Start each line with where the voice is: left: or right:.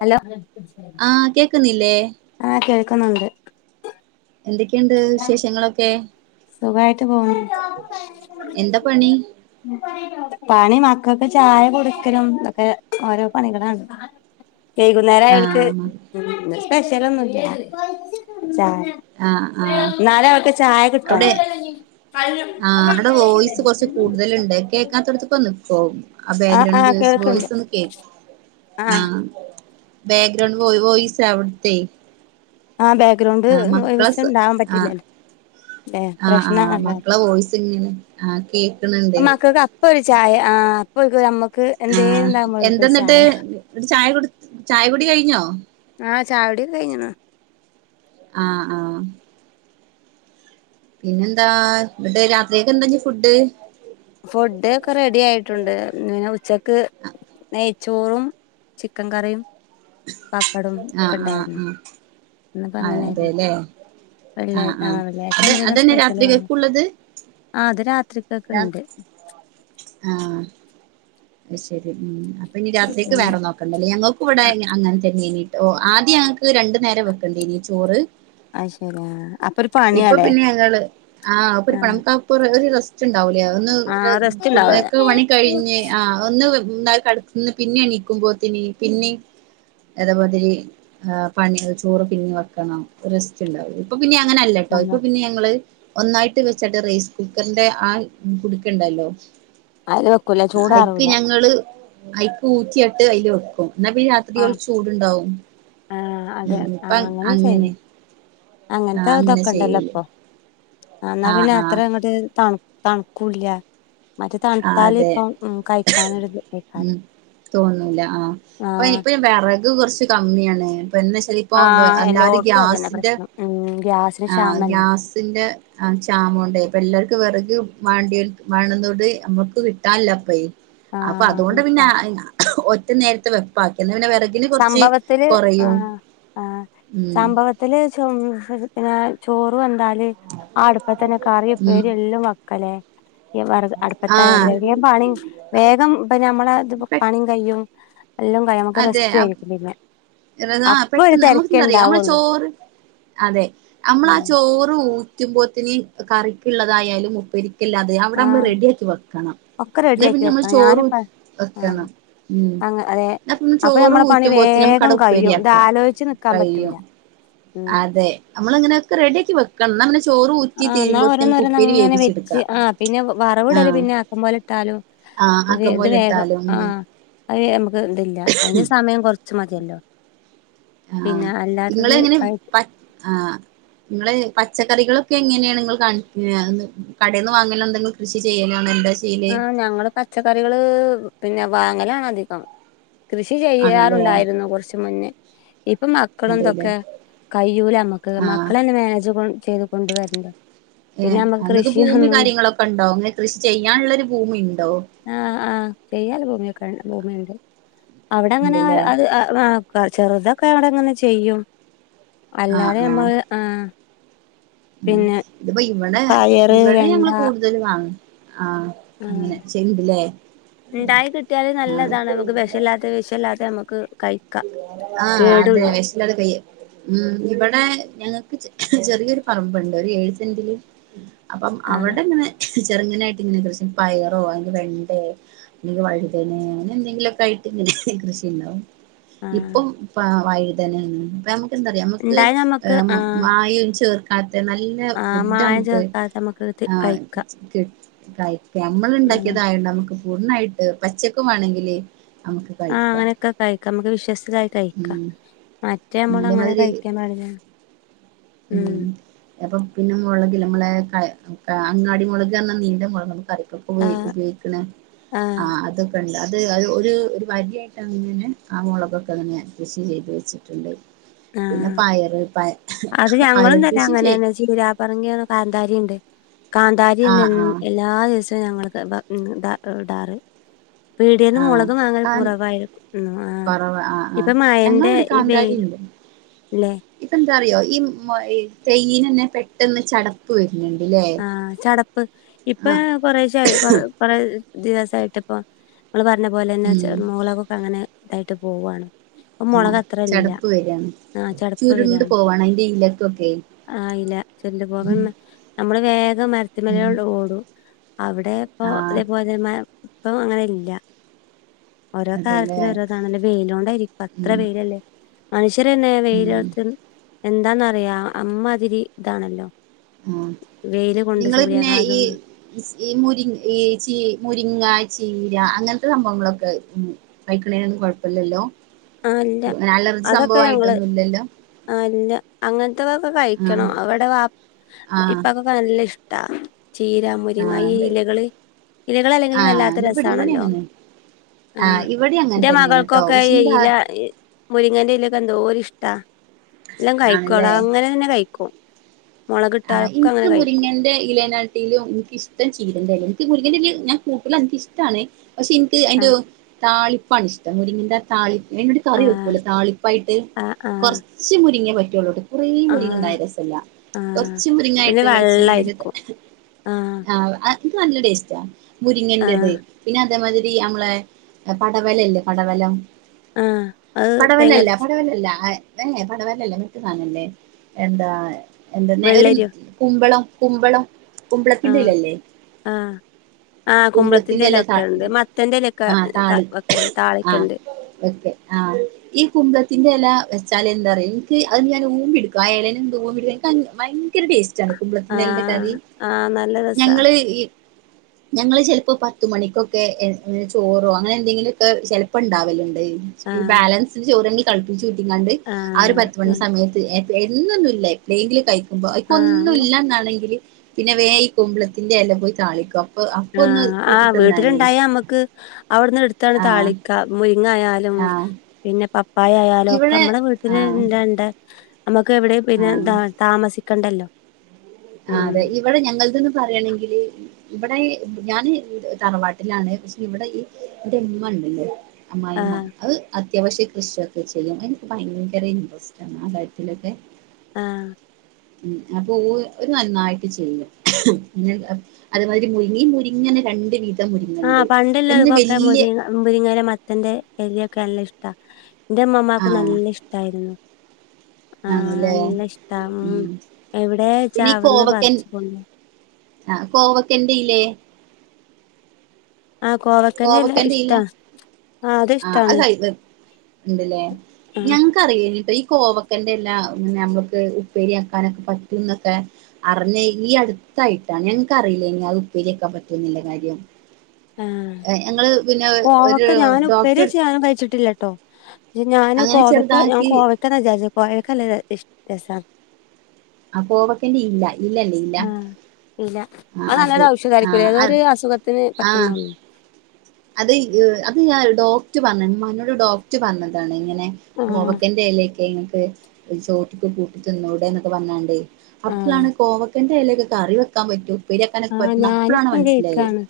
left: Hello
right: ആഹ് കേക്കുന്നില്ലേ
left: ആഹ് കേൾക്കുന്ന്ണ്ട്
right: എന്ത് ഒക്കെ ഒണ്ട് വിശേഷങ്ങള് ഒക്കെ
left: സുഖായിട്ട് പോകുന്നു
right: എന്താ പണി
left: പണി മക്കൾക്ക് ചായ കൊടുക്കലും ഇത് ഒക്കെ ഓരോ പണികളാണ്
right: ഉ
left: വൈകുന്നേരം അവർക്ക് ഉം ഇന്ന് സ്പെഷ്യല് ഒന്നും ഇല്ല ചായ
right: ആഹ് ആഹ്
left: നാളെ അവർക്ക് ചായ കിട്
right: അവിടെ
left: [inaudible]
right: തലുണ്ടേ കേക്കാത്തടത്തക്ക് വന്നു പോ ആ
left: ആ
right: ബാക്ക്ഗ്രൗണ്ട് വ്യൂസ്
left: കേൾക്കണ്ട്
right: വോയിസ് ഒന്ന് കേൾക്ക് ആ ബാഗ്രൗണ്ട് വോ വോയിസ് അവിടത്തെ
left: ആ ബാഗ്രൗണ്ട് വിസം
right: സ
left: ഉണ്ടാവാൻ
right: ആഹ്
left: പറ്റില്ലല്ലോ ല്ലേ
right: ആഹ് ആഹ്
left: പ്രശ്നാണല്ലോ
right: മക്കളെ വോയിസ് ഇങ്ങനെ ആഹ് കേക്കണണ്ടേ
left: ഇപ്പൊ ഒരു ചായ ആ അപ്പൊ ക് അമ്മക്ക് എന്തേര് ന്താകുമ്പോ ക് ഒരു ചായ
right: ന്നട്ട് ചായ കുട് ചായ കുടി കഴിഞ്ഞോ?
left: ആഹ് ചായുടി ഒക്കെ കഴിഞ്ഞ്ണ്.
right: ആഹ് ആഹ് പിന്നെന്താ ഇന്നട്ട് രാത്രിക്കെക്കെന്താ ഞ് ഫുഡ്?
left: ഫുഡ് ഒക്കെ റെഡി ആയിട്ടുണ്ട് പിന്നെ ഉച്ചക്ക് നെയ്ച്ചോറും ചിക്കൻ കറിയും പപ്പടും
right: ആഹ്
left: ഒക്കെ
right: ആഹ്
left: ണ്ടായിര്ന്നു.
right: ആഹ്
left: ഇന്നിപ്പ
right: ആഹ്
left: അങ്ങനേര്ന്നു.
right: അതെല്ലേ
left: വെള്ള്യായ് ആഹ് വെള്ള്യാഴ്ച
right: അത്
left: എന്തേലും
right: അതന്നെ
left: സ്പെഷ്യല് വാണം.
right: രാത്രികക്കുള്ളത്
left: ആഹ് അത് രാത്രിക്കക്ക്
right: രാ
left: ണ്ട്.
right: ആഹ് അഹ്ശരി ഉം. അപ്പ ഞ്ഞ് രാത്രിക്ക്
left: പിന്നെ
right: വേറെ നോ ക്കണ്ട ലേ. ഞങ്ങക്കു ഇവടെ അങ്ങൻതെന്നേനി ട്ടോ. ആദ്യ ഞങ്ങക്ക് രണ്ടു നേരം വെക്കണ്ടീനീ ചോറ്
left: അഹ് ശരി ആഹ്. അപ്
right: ഇപ്പൊ പിന്നെ ഞങ്ങള് ആഹ് അത്പ്പൊര്
left: ആ
right: പ ഞംകഒക്കൊര് ഒര് റെസ് റ്റ്ണ്ടാവുലെ ഒന്ന്
left: ആ
right: ര്
left: റെസ്റ്റ്
right: ഫുഡ്
left: ഉണ്ടാവൂല
right: ഒക്കെ പണി കഴിഞ്ഞ് ആഹ് ഒന്ന് ഇണ്ടാക്കി കട്ന്ന് പിന്നെ എണീക്കുമ്പോത്തിന് പിന്നിം അതേ മാതിരി ഏഹ് പണി അത് ചോറ് പിന്നി വെക്കണം. റെസ്റ്റ്ണ്ടാവും. ഇപ്പൊ പിന്നിം അങ്ങനല്ലട്ടോ ഇപ്പൊ പിന്നിം ഞങ്ങള് ഒന്നായിട്ട് വെച്ചാട്ട് റൈസ് കുക്കർന്റെ ആ കുടുക്കണ്ടല്ലോ.
left: അത് വെക്കൂല
right: അയിക്ക്
left: ചൂടാറൂല
right: ഞങ്ങള് അയിക്ക് ഊറ്റിയാട്ട് അയിൽ വെക്കും ന്നാ പിന്നെ രാ
left: ആ
right: ത്റിയൊരു ചൂടുണ്ടാവും.
left: ആ
right: ഉം ഇപം അങ്ങനെ. ആഹ്
left: അങ്ങൻത്തെ
right: അങ്ങനെ
left: തൊക്കെ ണ്ടല്ലോ
right: ചെയ്യല്
left: ഇപ്പം. ആഹ് ഇന്നാ പിന്നെ അത്രങ്ങട്ട് തണു തണുക്കൂല്ല. മറ്റത്
right: ആഹ്
left: തണ്ത്താല്
right: അതെ
left: പ്പം ഉം കയിക്കാനൊരിത് ഇതേക്കാരം.
right: തോന്നൂല്ല ആഹ്. ഇപ്പയ് ഇപ്പയ് വെറക് കൊർച്ച് കമ്മ്യാണ്. ഇപ്പ ന്ന്
left: ആ
right: തല്ലിപ്പോം അല്ലാതെ
left: എല്ലോടത്തും അതന്നെ
right: ഗ്യാസിന്റെ
left: പ്രശ്നം ഉം ഗ്യാസിന്
right: ആഹ്
left: ക്ഷാമല്ലേ
right: ഗ്യാസിന്റെ ആഹ് ക്ഷാമോണ്ടേ ഇപ്പെല്ലാര്ക്കും വെറക് വാണ്ട്യോൽക് വേണംന്നോണ്ട് നമ്മക്ക് കിട്ടാല്ലപ്പേയ്. അപ്പ അതുകൊണ്ട്
left: ആഹ്
right: പിന്നെ ഞ ഒറ്റ നേരത്തെ വെപ്പാക്കിന്നാ പിന്നെ വെറ
left: സംഭവത്തില് ആഹ് ആഹ്
right: ഉം
left: സംഭവ ത്തില് ചൊം പിന്ന ചോറ് വെന്താല് ആ അടുപ്പത്തന്നെ കറി
right: ഉം
left: ഉപ്പേരി എല്ലും വെക്കലെ. യി വെറക് അടുപ്പത്തായാല്
right: ആഹ്
left: വേം വേം പണിം വേഗം ഇപ്പ ഞമ്മളെ ഇത്പ്പൊ
right: പെ
left: പണിം കയ്യും. എല്ലും കയ്യും. ഞമ്മക്ക് റെസ്റ്റുആയിക്കും പിന്നെ.
right: റെ ആഹ്
left: അപ്പൊ ഒരു
right: പെട്ടെന്ന്
left: തിരക്കേ
right: നമ്മക്കെന്താറിയൊ ഞമ്മള്
left: ഉണ്ടാവുള്ളൂ
right: ചോറ് അതെ അമ്മളാ
left: ഉം
right: ചോറ് ഊറ്റുമ്പോത്തിന് കറിക്ക്ള്ളതായാലും ഉപ്പേരി കില്ല അത് അവടെ മ്മള്
left: ആഹ്
right: റെഡിയാക്കി വെക്കണം.
left: ഒക്കെ
right: ഇന്നാ
left: റെഡിയാക്കി
right: പിന്നെ നമ്മൾ
left: വെക്കണം
right: ചോറു,
left: ഞാനിപ്പ ആഹ്
right: വെക്കണം ഉം.
left: അങ്ങ അതെ
right: അപ്പമ്മള്
left: അപ്പൊ
right: ചോറ്
left: നമ്മളെ പണി
right: ഊറ്റുമ്പോത്തിനും നമുക്കട
left: വേഗം കഴിയും ഇത്
right: ഉപ്പേരിയാക്കാ.
left: ആലോചിച്ച് നിക്കാൻ പറ്റൂല
right: കയ്യും
left: ഉം
right: അ തെ അമ്മള് അങ്ങനൊക്കെ റെഡി ആക്കി വെ
left: ആഹ് ഇന്നാ
right: ഉപ്പേരി
left: ഓരോന്നോരോന്നങ്ങനെ വെച്ച്
right: വേവിച്ചെടുക്കാം
left: ആഹ് പിന്നെ വറവ് ഇടല്
right: ആഹ്
left: പിന്നെ ആക്കം പോലെ ഇട്ടാലും
right: ആഹ്
left: ഇത്
right: ആക്കം
left: ഇത്
right: പോലെ
left: വേഗം
right: ഇട്ടാലും ഉം
left: ആഹ് അത് നമക്ക് ഇതില്ല അയ്ന് സമയം കൊർച്ച് മതിയല്ലോ.
right: ആഹ്
left: പിന്നെ അല്ലാത്തത്
right: ഇങ്ങളെങ്ങനെ
left: ആഹ്
right: പ ആഹ് ഇങ്ങള് പച്ചക്കറികളൊക്കെ എങ്ങനേണ് ഇങ്ങൾ കാൺ ഏഹ് ന്ന് കടേന്ന് വാങ്ങലെന്തെങ്കിൽ കൃഷി ചെയ്യലൊ?
left: ആഹ് ഞങ്ങള് പച്ചക്കറികള് പിന്നെ വാങ്ങലാണ് അധികം കൃഷി
right: ആണല്ലേ
left: ചെയ്യാറുണ്ടായിരുന്നു കൊർച്ച് മുന്നേ ഇപ്പ മക്കളും
right: അതെല്ലേ
left: തൊക്കെ കയ്യൂല നമ്മക്ക്
right: ആഹ്
left: മക്കളന്നെ മേനേജ് ചെയ്ത് കൊണ്ട് വര്ണ്ടെ പിന്നെ നമ്മക്ക് കൃഷി ഒന്നും
right: പ്പണ്ടോ ഇങ്ങക്ക് കൃഷി ചെയ്യാൻള്ളോരു ഭൂമി ഇണ്ടോ
left: ആ ആ ചെയ്യാൻല്ല ഭൂമിയൊക്കെ ഭൂമിഴിണ്ട് അവ്ടെ എങ്ങനെ
right: ഉണ്ടല്ലേ
left: അത് അ ആ ചെറുതൊക്കെ അവിടെങ്ങനെ ചെയ്യും
right: ആഹ്
left: അല്ലാതെ
right: ആഹ്
left: ഞമ്മള് ആ
right: ഉം
left: പിന്നെ
right: ഇത്പ്പോ ഇവടെ
left: പയറ്
right: ഇവടിം
left: വെണ്ട
right: ഞങ്ങള് കൂടുതല് വാങ്ങ ആ
left: ആ
right: അങ്ങനെ ചെയ്യ്ണ്ട് ലെ ആ
left: ല്ലാതെ വിശല്ലാതെ നമുക്ക് കൈ
right: ആ അതെ വെശല്ലാതെ കയ് ഉം ഇവടെ ഞങ്ങക്ക് ചെ ചെറിയൊരു പറമ്പ്ണ്ട് ഒരു ഏഴ് സെന്റില് അപ്പം
left: ആ
right: അവടെ ഇങ്ങനെ ചെറ്ങ്ങനായിട്ട് ഇങ്ങനെ കൃഷി പയറോ അല്ലങ്കി വെണ്ടേ അല്ലങ്കി വഴുതനെ അങ്ങനെ എന്തെങ്കിലൊക്കെ ആയിട്ട് ഇങ്ങനെ കൃഷിണ്ടാവും
left: ആ
right: ഇപ്പം വ വഴുതനെണ് ഇപ്പ നമുക്ക് എന്താ അറിയാേ നമുക്ക്
left: ഉണ്ടായി നമുക്ക്
right: ഏ
left: ആ
right: മായം ചേർ ക്കാത്തെ നല്ല
left: ആ
right: ഫുഡ
left: മായം
right: നമുക്ക്
left: ചേർക്കാതെ നമുക്ക്
right: ആ
left: കഴിക്കാം
right: കി കയിക്ക നമ്മള് ഇണ്ടാക്കിയതായോണ്ട് നമ്മുക്ക് പൂർണായിട്ട് പച്ചക്ക് വേണെങ്കില് അമ്മക്ക്
left: ആ
right: കയിക്കാ
left: അങ്ങനെയൊക്കെ കഴിക്കാം നമുക്ക് വിശ്വസ്തായി കഴിക്കാം മറ്റേ നമ്മളങ്ങനെ
right: അതേമാതിരി
left: കഴിക്കാൻ പാടില്ല
right: ഉം എപ്പം പിന്നെ മൊളകില്ലേ മ്മളെ ക ആ അങ്ങാടി മൊളക് അർഞ്ഞ നീണ്ട മൊളക് കറിക്കു
left: ആ
right: പോയി ഉപയോഗിക്ക്ണ ആ അത് ക്കണ്ട് അത് അത് ഒര് ഒരു വര്യായ്ട്ട് അങ്ങനെ ആ മൊളകൊക്കെ അങ്ങനെ കൃഷി ചെയ്ത് വെച്ചിട്ട്ണ്ട് പിന്നെ പയറ് പ
left: ത് ഞങ്ങളും തന്നെ അങ്ങനെന്നെ ചീരാ പറങ്കിയാണോ കാന്താരി ഇണ്ട് കാന്താരി ഇണ്ട്
right: ആഹ്
left: എൻ
right: ആഹ്
left: എല്ലാ ദിവ്സ് ത് ഞങ്ങൾക്ക് ബ ഉം ദ ഇടാറ് പീടിയേന്ന്
right: ആഹ്
left: മൊളക് വാങ്ങൽ
right: കാ
left: കുറവായിരിക്കും ഉം ആ
right: കൊറവ ആഹ് ആഹ്
left: ഇപ്പം മയേന്റെ
right: ഞങ്ങളിവിടെ
left: ഈ
right: കാന്താരി
left: വെയ്ൽ
right: ഉണ്ട്
left: ഇല്ലേ
right: ഇപ്പ എന്താ അറിയോ ഈ മൊ ഈ തെയ്യിനെന്നെ പെട്ടെന്ന് ചട പ്പ് വര്ന്ണ്ട്ലേ
left: ആ ചടപ്പ് ഇപ്പ കൊറേശേ ആയി കൊർ കൊറേ ദിവസായിട്ട് ഇപ്പൊ ഇങ്ങള് പർഞ്ഞ പോലെന്നെ ചെ
right: ഉം
left: മൊളൊകോക്കെ അങ്ങനെ ഇതായിട്ട് പോവാണ് ഇപ്പൊ
right: ആ
left: മുളക് അത്ര ഇല്ല
right: ചടപ്പ് വരാണ്
left: ആ ചടപ്പ്
right: ചുരുണ്ട്
left: വരാണ്
right: പോവാണ് അഴിന്റെ ഇലക്കൊക്കെ
left: ആ ഇല ചുര്ണ്ടു
right: ഉം
left: പോകാന്ന് നമ്മള് വേഗം മര്ത്തിമേലെ
right: ഉം
left: ഒള്ളു ഓടും അവടെ ഇപ്പൊ
right: ആഹ്
left: ഇതേപോലെ മ പ്പൊ അങ്ങനെ ഇല്ല ഓരോ
right: അതെല്ലേ
left: കാലത്തിനു ഓരോതാണല്ലേ വെയിലോണ്ടായിരി അത്ര
right: ഉം
left: വെയിലല്ലേ മനുഷ്യരന്നെ
right: ഉം
left: വെയിലത്ത്ൺ എന്താന്നറിയോ അമ്മാതിരി ഇതാണല്ലോ
right: ഉം
left: വെയില് കൊണ്ട്
right: നിങ്ങള് പിന്നെ ഈ
left: സൂര്യാഘാതം കൊണ്ട്
right: ഈ മുരി ഈ ചീ മുരിങ്ങ, ചീര അങ്ങൻത്തെ സംഭവങ്ങളൊക്ക ഉം കഴിക്ക്ണേനൊന്നും കോഴപ്പല്ലല്ലോ
left: ആ ഇല്ല
right: അലർജി
left: അതൊക്കെ ഞങ്ങള്
right: സംഭവായ്ട്ടൊന്നും ഇല്ലല്ലോ
left: ആ ഇല്ല അങ്ങൻത്തതൊക്ക
right: ആഹ്
left: കഴിക്കണം ഇവടെ വാ
right: ആഹ്
left: ഇപ്പാകൊ ക്കെ നല്ല ഇഷ്ടാ ചീര മുരിങ്ങ ഈ
right: ആഹ്
left: ഇലകള് ഇലകളല്ലെങ്കിലും
right: ആഹ്
left: വല്ലാത്ത
right: ഇവിടെ ഇവിടെ
left: രസാണല്ലോ
right: അങ്ങനെ
left: ആ
right: ആഹ് ഇവിടെ അങ്ങനെ
left: ഇന്റെ
right: തന്നെയാണ് കേട്ടോ
left: മകൾക്കൊക്ക
right: പക്ഷെ
left: ഈ
right: ഇന്റെ
left: ഇല
right: ഹസ്
left: ഈ മുരിങ്ങന്റെ ഇലെക്കെ എന്തോരിഷ്ട എല്ലം കഴിക്കു എടാ.
right: ആണല്ലേ
left: അങ്ങനെ തന്നെ കഴിക്കും.
right: ആഹ്
left: മുളകിട്ടാലൊക്കെ
right: ഇൻക്ക്
left: അങ്ങനെ കഴിക്കും
right: മുരിങ്ങന്റെ ഇലെനാ ട്ടിലും എനിക്കിഷ്ടം ചീരേന്റെലെയാ. ഇൻക്ക് മുരിങ്ങെന്റെലെ ഞാൻ കൂട്ടൂല ഇനിക്കിഷ്ടാണ് പക്ഷെ ഇൻക്ക്
left: ആ
right: അയ്ന്റെ താളിപ്പാണ് ഇഷ്ടം മുരിങ്ങിന്റെ താളി. അയ്നോട് കറി
left: ആ
right: വെക്കൂലേ താളിപ്പായിട്ട്.
left: ആഹ് ആഹ്
right: കൊറച്ച് മുരിങ്ങേ പറ്റുള്ളൂട്ടോ. കുറേ മുരിങ്ങ
left: ആഹ്
right: ഇണ്ടായാ രസല്ല.
left: ആഹ്
right: കൊറച്ച്
left: പിന്നെ
right: മുരിങ്ങായിട്ട് വെളിച്ചെണ്ണേല് ത്.
left: വെള്ളായിരിക്കും
right: ആഹ് അ ത് നല്ല ടേസ്റ്റാ മുരിങ്ങന്റത്.
left: ആഹ്
right: പിന്നെ അ തേമാതിരി നമ്മളെ പടവല ഇല്ലേ പടവലം?
left: ആഹ് അത്
right: പടവലല്ല
left: തേങ്ങരച്ച്
right: പടവലല്ല അ ഏഹ് പടവലല്ല മറ്റേ സാനല്ലേ. എന്താ എന്തന്നെ ഒരു
left: വെള്ളരിയോ
right: കുമ്പളം കുമ്പളം കുമ്പളത്തിന്റെ
left: ആഹ്
right: ഇലല്ലേ?
left: ആഹ് ആഹ് കുമ്പളത്തിന്റെ എല
right: ഇല താ
left: വെക്കല്ണ്ട്. മത്തന്റെ എലയൊക്കെ ക വക്കല്ണ്ട് താളിക്കണ്ട്.
right: വെക്കെ ആഹ്. ഈ കുമ്പളത്തിന്റെ എല വെച്ചാൽ എന്താറിയോ? ഇൻക്ക് അത് ന്ന് ഞാൻ ഊമ്പിടുക്കും ആ എലേന്ന് എന്ത് ഊമ്പിട് ക്കാൻ ഭയങ്കര ടേസ്റ്റാണ് കുമ്പളത്തിന്റെ എലന്റെ
left: ആഹ്
right: കറി.
left: ആഹ് നല്ല രസാ
right: ഞങ്ങള് ഈ ഞങ്ങള് ചെലപ്പോ പത്ത് മണിക്കൊക്കെ ഏഹ് ചോറോ അങ്ങനെ എന്തെങ്കിലു ഒക്കെ ചെലപ്പോ ഇണ്ടാവല്ണ്ട്. ഈ
left: ആഹ്
right: ബാലൻസിന് ചോറ്ങ്കി തെളപ്പിച്ചൂറ്റിങ്ങാണ്ട് ആ ഒരു പത്ത്
left: ആഹ്
right: മണി
left: ആഹ്
right: സമയത്ത് ഏഹ് എന്നൊന്നുല്ല പ്പളേങ്കിലും കയ്ക്കുമ്പോ ഇപ്പൊ ഒന്നും ഇല്ലന്നാണെങ്കില് പിന്നെ വേം ഈ കുമ്പളത്തിന്റെ എല പോയ് താളിക്കു.
left: ആഹ് ആഹ് വീട്ടിലുണ്ടായാ അമ്മക്ക് അവ്ട്ന്ന് എട്ത്തങ്ങ്ട്
right: ആഹ്
left: താളിക്കാ. മുരിങ്ങായാലും
right: ആഹ്
left: പിന്നെ പപ് പ്പായ ആയാലോ ഒക്കെ
right: ഇവിടെ
left: മ്മളെ വീട്ടില്
right: ആഹ്
left: എല്ലാ ഇണ്ട്. അമ്മക്ക് എവിടെയു പിന്നെ
right: ആഹ്
left: ദാ താമസി ക്കണ്ടല്ലോ?
right: ആഹ് അതെ. ഇവിടെ ഞങ്ങള്ത് ന്ന് പറയണെങ്കില് ഇവടെ ഞാന് തറവാട്ടിലാണ്. പക്ഷെ ഇവിടെ ഈ ഇവരെ ഇമ്മണ്ടല്ലോ? അമ്മായിമ്മ.
left: ആഹ്
right: അത് അത്യാവശ്യ കൃഷിയൊക്കെ ചെയ്യും. എനിക്ക് ഭയങ്കര ഇൻട്രസ്റ്റ് ആണ് ആ കാര്യത്തിലൊക്കെ.
left: ആഹ്.
right: ഉം അപ്പൊ ഊ ഓര് നന്നായിട്ട് ചെയ്യും. അത് മാതിരി മുരിങ്ങി, ഈ മുരിങ്ങിന്നെ രണ്ട് വിധ മുരിങ്ങണ്ട്. ഒന്ന് വല്യ
left: അമ്മുരിങ്ങയില, മത്തന്റെ എലയൊക്കെ നല്ല ഇഷ്ടാ. എന്റെ ഇമ്മമ്മാക്കും
right: ആഹ്
left: നല്ല ഇഷ്ടായിരുന്നു. ആഹ്
right: ആണല്ലേ
left: നല്ല ഇഷ്ടാ ഉം. എവിടേച്ചാ
right: പിന്നെ ഈ
left: അവിട്ന്ന്
right: കോവക്കൻ
left: പറിച്ച് കൊണ്ട്
right: ആ കോവക്കന്റെ ഇല്ലേ?
left: ആഹ് കോവക്
right: കോവക്കന്റെ ഇല. ആഹ്
left: ഇഷ്ടാണ്
right: അത് ഇണ്ടല്ലേ.
left: ആഹ്
right: ഞങ്ങക് ക്കറിയില്ലേനു കേട്ടോ ഈ കോവക്കന്റെ എല്ലാ നമക്ക് ഉപ്പേരിയാക്കാനൊക്കെ പറ്റുംന്നൊക്കെ. അറിഞ്ഞെ ഈ അടുത്തായിട്ടാണ്. എനക്ക്റിയില്ലേനു അത് ഉപ്പേരിക്കാ പറ്റുന്നില്ല കാര്യം.
left: ആഹ്.
right: ഞങ്ങള് പിന്നെ ഒരു
left: കോവക്ക ഞാന്, ഉപ്പേരി
right: ഡോക്ടർ
left: വെച്ച് ഞാനും കഴിച്ചിട്ടില്ലട്ടോ. ഞാന്
right: അങ്ങനെ
left: കോവക്ക, ഞാൻ
right: ചെറുതാക്കി
left: കോവക്കാന്നാ വിചാരിച്ചെ. കോവക്കല്ല രസാ.
right: ആ കോവക്കന്റെ ഇല്ല. ഇലല്ലേ ഇല.
left: ഇല.
right: ആ
left: അത് നല്ലൊരു
right: ആ
left: ഔഷധായിരിക്കൂല്ലേ? ഏതോ ഒരു
right: അത്
left: അസുഖത്തിന് പറ്റ്
right: ആ അത് ഈഹ് അത് ഞാ ഡോക്ടറ് പറഞ്ഞിന് ഇമ്മാനോട്, ഡോക്ടറ് പറഞ്ഞതാണ് ഇങ്ങനെ
left: ആഹ്
right: കോവക്കന്റെലയൊക്കെ ഇങ്ങക്ക് ചോറ്റിക്ക് കൂട്ടി തിന്നൂടെന്നൊക്കെ പറഞ്ഞാണ്ട്
left: ആഹ്
right: അപ്പളാണ് കോവക്കന്റെ എലയൊക്കെ കറി വെക്കാൻ പറ്റൂ
left: ആഹ് ഞാനിപ്പം കേൾക്കാണ്.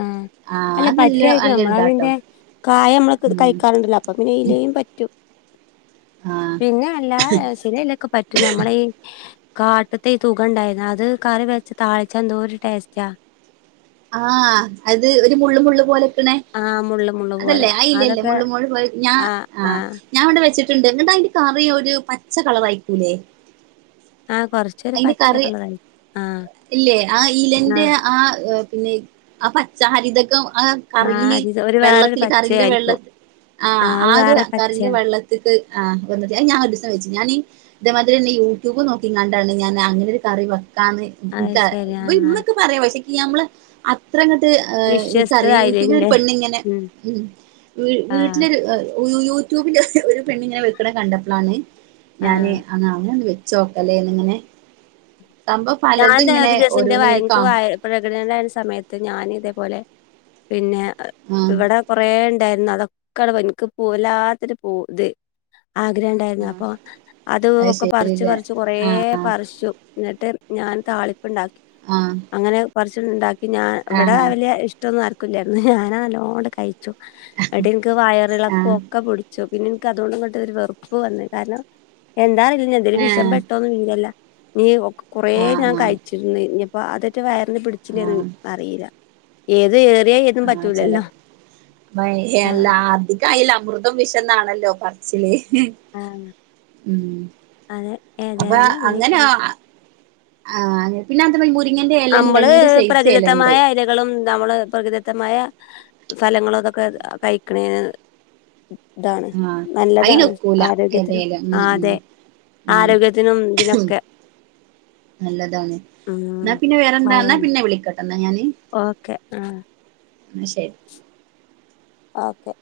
left: ആഹ്.
right: ആഹ്
left: അല്ല
right: അത് നല്ല
left: പറ്റുവായിരിക്കും നമ്മള
right: നല്ലൊരിതാട്ടോ
left: അതിന്റെ കായ നമ്മള
right: ഉം
left: കഴിക്കാ അപ്പൊ പിന്നെ ഇലയും പറ്റും
right: ആഹ്
left: പിന്നെ അല്ലാ ഏസ്നെ ഇലക്കെ പറ്റും ഞമ്മള ഈ കാട്ട്ത്തെ ഈ തുക ഇണ്ടായിര്ന്നു അത് കറി വെച്ച് താളിച്ചാ എന്തോര് ടേസ്റ്റ
right: ആഹ് അത് ഒരു മുള്ള് മുള്ള് പോലക്ക്ണെ
left: ആഹ് മുള്ള് മുള്ള് പോലെ
right: അതല്ലെ അയിലല്ലെ
left: അതൊക്കെ
right: മുള്ളു മുള്ള് മുഴ പോ ഞാൻ ആഹ് ഞാൻ ഇവടെ വെച്ചിട്ട്ണ്ട് എങ്ങ്ട്ട് അയിന്റെ കറി ഒരു പച്ച കളറായിരിക്കൂലെ
left: ആഹ് കൊറ
right: അയിന്റ കറി ഇല്ലേ ആഹ് ഇലന്റെ ആഹ് ഏഹ് പിന്നെ ആഹ് പച്ചഹരിതകം ആഹ്
left: ആഹ്
right: കറിയില്
left: അരിത് ഒരു വേറൊരു
right: വെള്ളത്തില് കറിന്റെ
left: പച്ചയായിരിക്കും
right: വെള്ളത്തി ആഹ് ആഹ് ഒരു കറിന്റെ വെള്ള ആഹ് വന്ന്ട്ട് അയ് ഞാൻ ഒരീസം വെച്ചീന്നു ഞാനീ ഇതേമാതിരിയെന്നെ യൂട്യൂബ് നോക്കി ഞാൻ അങ്ങനൊരു കറി വെക്കാന്ന്
left: അത്
right: ഇൻക
left: ശരി ആഹ്
right: ഇന്നൊക്ക പറയ പക്ഷേ ഇക് നമ്മളെ അത്ര അങ്ങ്ട്ട് ഏഹ്
left: വിശ്വസ്തത
right: ഇൻക്കറിയ യൂട്യൂബിലൊര്
left: ആയില്ലേല്ലേ
right: പെണ്ണിങ്ങനെ ഉം
left: ആഹ്
right: വീട്ടിലൊര് യൂട്യൂബിന്റെ ഒരു പെണ്ണിങ്ങനെ വെക്ക്ണ കണ്ടപ്പളാണ്
left: ആഹ്
right: ഞാന് അങ്ങനെ വെ ചോക്കലേന്നിങ്ങനെ
left: ഞാൻ തന്നെ ഒരു ദിവസെന്റെ
right: ഓരോന്ന്
left: വയെ
right: ഇങ്ങനെ
left: ഇൻക്
right: കാണും
left: വയെ പ്രഗ്ന്ന്റാവ്ണ സമയത്ത് ഞാൻ ഇതേപോലെ പിന്നേ
right: ആഹ്
left: ഇവടെ കൊറേ ഇണ്ടാര്ന്ന് അതൊക്കണ് ഇൻക്ക്പൊ വല്ലാത്തൊരു പൂതി ആഗ്രഹം ഇണ്ടാര്ന്നു അപ്പൊ അത് ഒക്ക പറിച്ച് പറിച്ച് കൊറേ പറിച്ചു ഇന്ന്ട്ട് ഞാൻ താളിപ്പ് ഇണ്ടാക്കി
right: ആഹ്
left: അങ്ങനെ കൊറച്ച് ഇണ്ടാക്കി ഞാ ഇവടെ
right: ആഹ്
left: വല്യെ ഇഷ്ടൊന്നും ആർക്കില്ലായിര്ന്നു ഞാന നല്ലോണ്ട് കഴിച്ചു അട്ട് ഇൻക്ക് വയറിളക്കൊ
right: ആഹ്
left: ഒക്ക പുടി ചു പിന്നെ ഇൻക്ക് അതോണ്ട് ഇങ്ങ്ട്ട് ഒരു വെറ്പ്പ് വന്ന് കാര്ണം എന്താ അ പിന്നെ എന്തേലും വിഷം
right: ഏഹ്
left: പെട്ടോന്ന് വീനല്ല നീ ഒക കൊറേ ഞാൻ
right: ആഹ് ആഹ്
left: കഴിച്ചു ഇഞിപ്പൊ അതറ്റെ വയറിന് പിടിച്ചിലേന്ന്
right: ആഹ്
left: അറീല ഏത് ഏറി
right: ആഹ് ചെല വയ്
left: ആഹ്
right: എല്ലാ അത് കയ്ല അമൃതം വിശന്നാണല്ലൊ പറച്ചില്
left: ആഹ്
right: ഉം
left: അതെ
right: അപൊ
left: ഏതായാലും
right: അങ്ങനാ
left: അങ്ങനെയൊക്കെയാണ്
right: ആഹ് പിന്നത് പോയി മുരിങ്ങന്റെ എലെന്നെ രണ്ട് സൈസ് എലണ്ട്
left: ങ്ങളും ദമ്മള് പ്രകൃതിദത്തമായ ഫലങ്ങളും അതൊക്കെ കഴിക്കണേന് ഇദാണ്
right: ആഹ്
left: നല്ലതാണ്
right: അയിനൊക്കൂല
left: ആരോഗ്യത്തിനും
right: ഏതേലും ഉം
left: ആഹ്
right: ഉം
left: അതെ
right: ഉം
left: ആരോഗ്യത്തിനും ഇതിനൊക്കെ
right: നല്ലതാണ് ഇന്ന
left: ഉം
right: പിന്നെ വേറെന്താ ഇന്ന
left: ഭയം.
right: പിന്നെ വിളിക്കാട്ടൊ ഇന്ന ഞാന്
left: ഓക്കെ ആഹ്
right: ഇന്ന ശരി
left: ഓക്കെ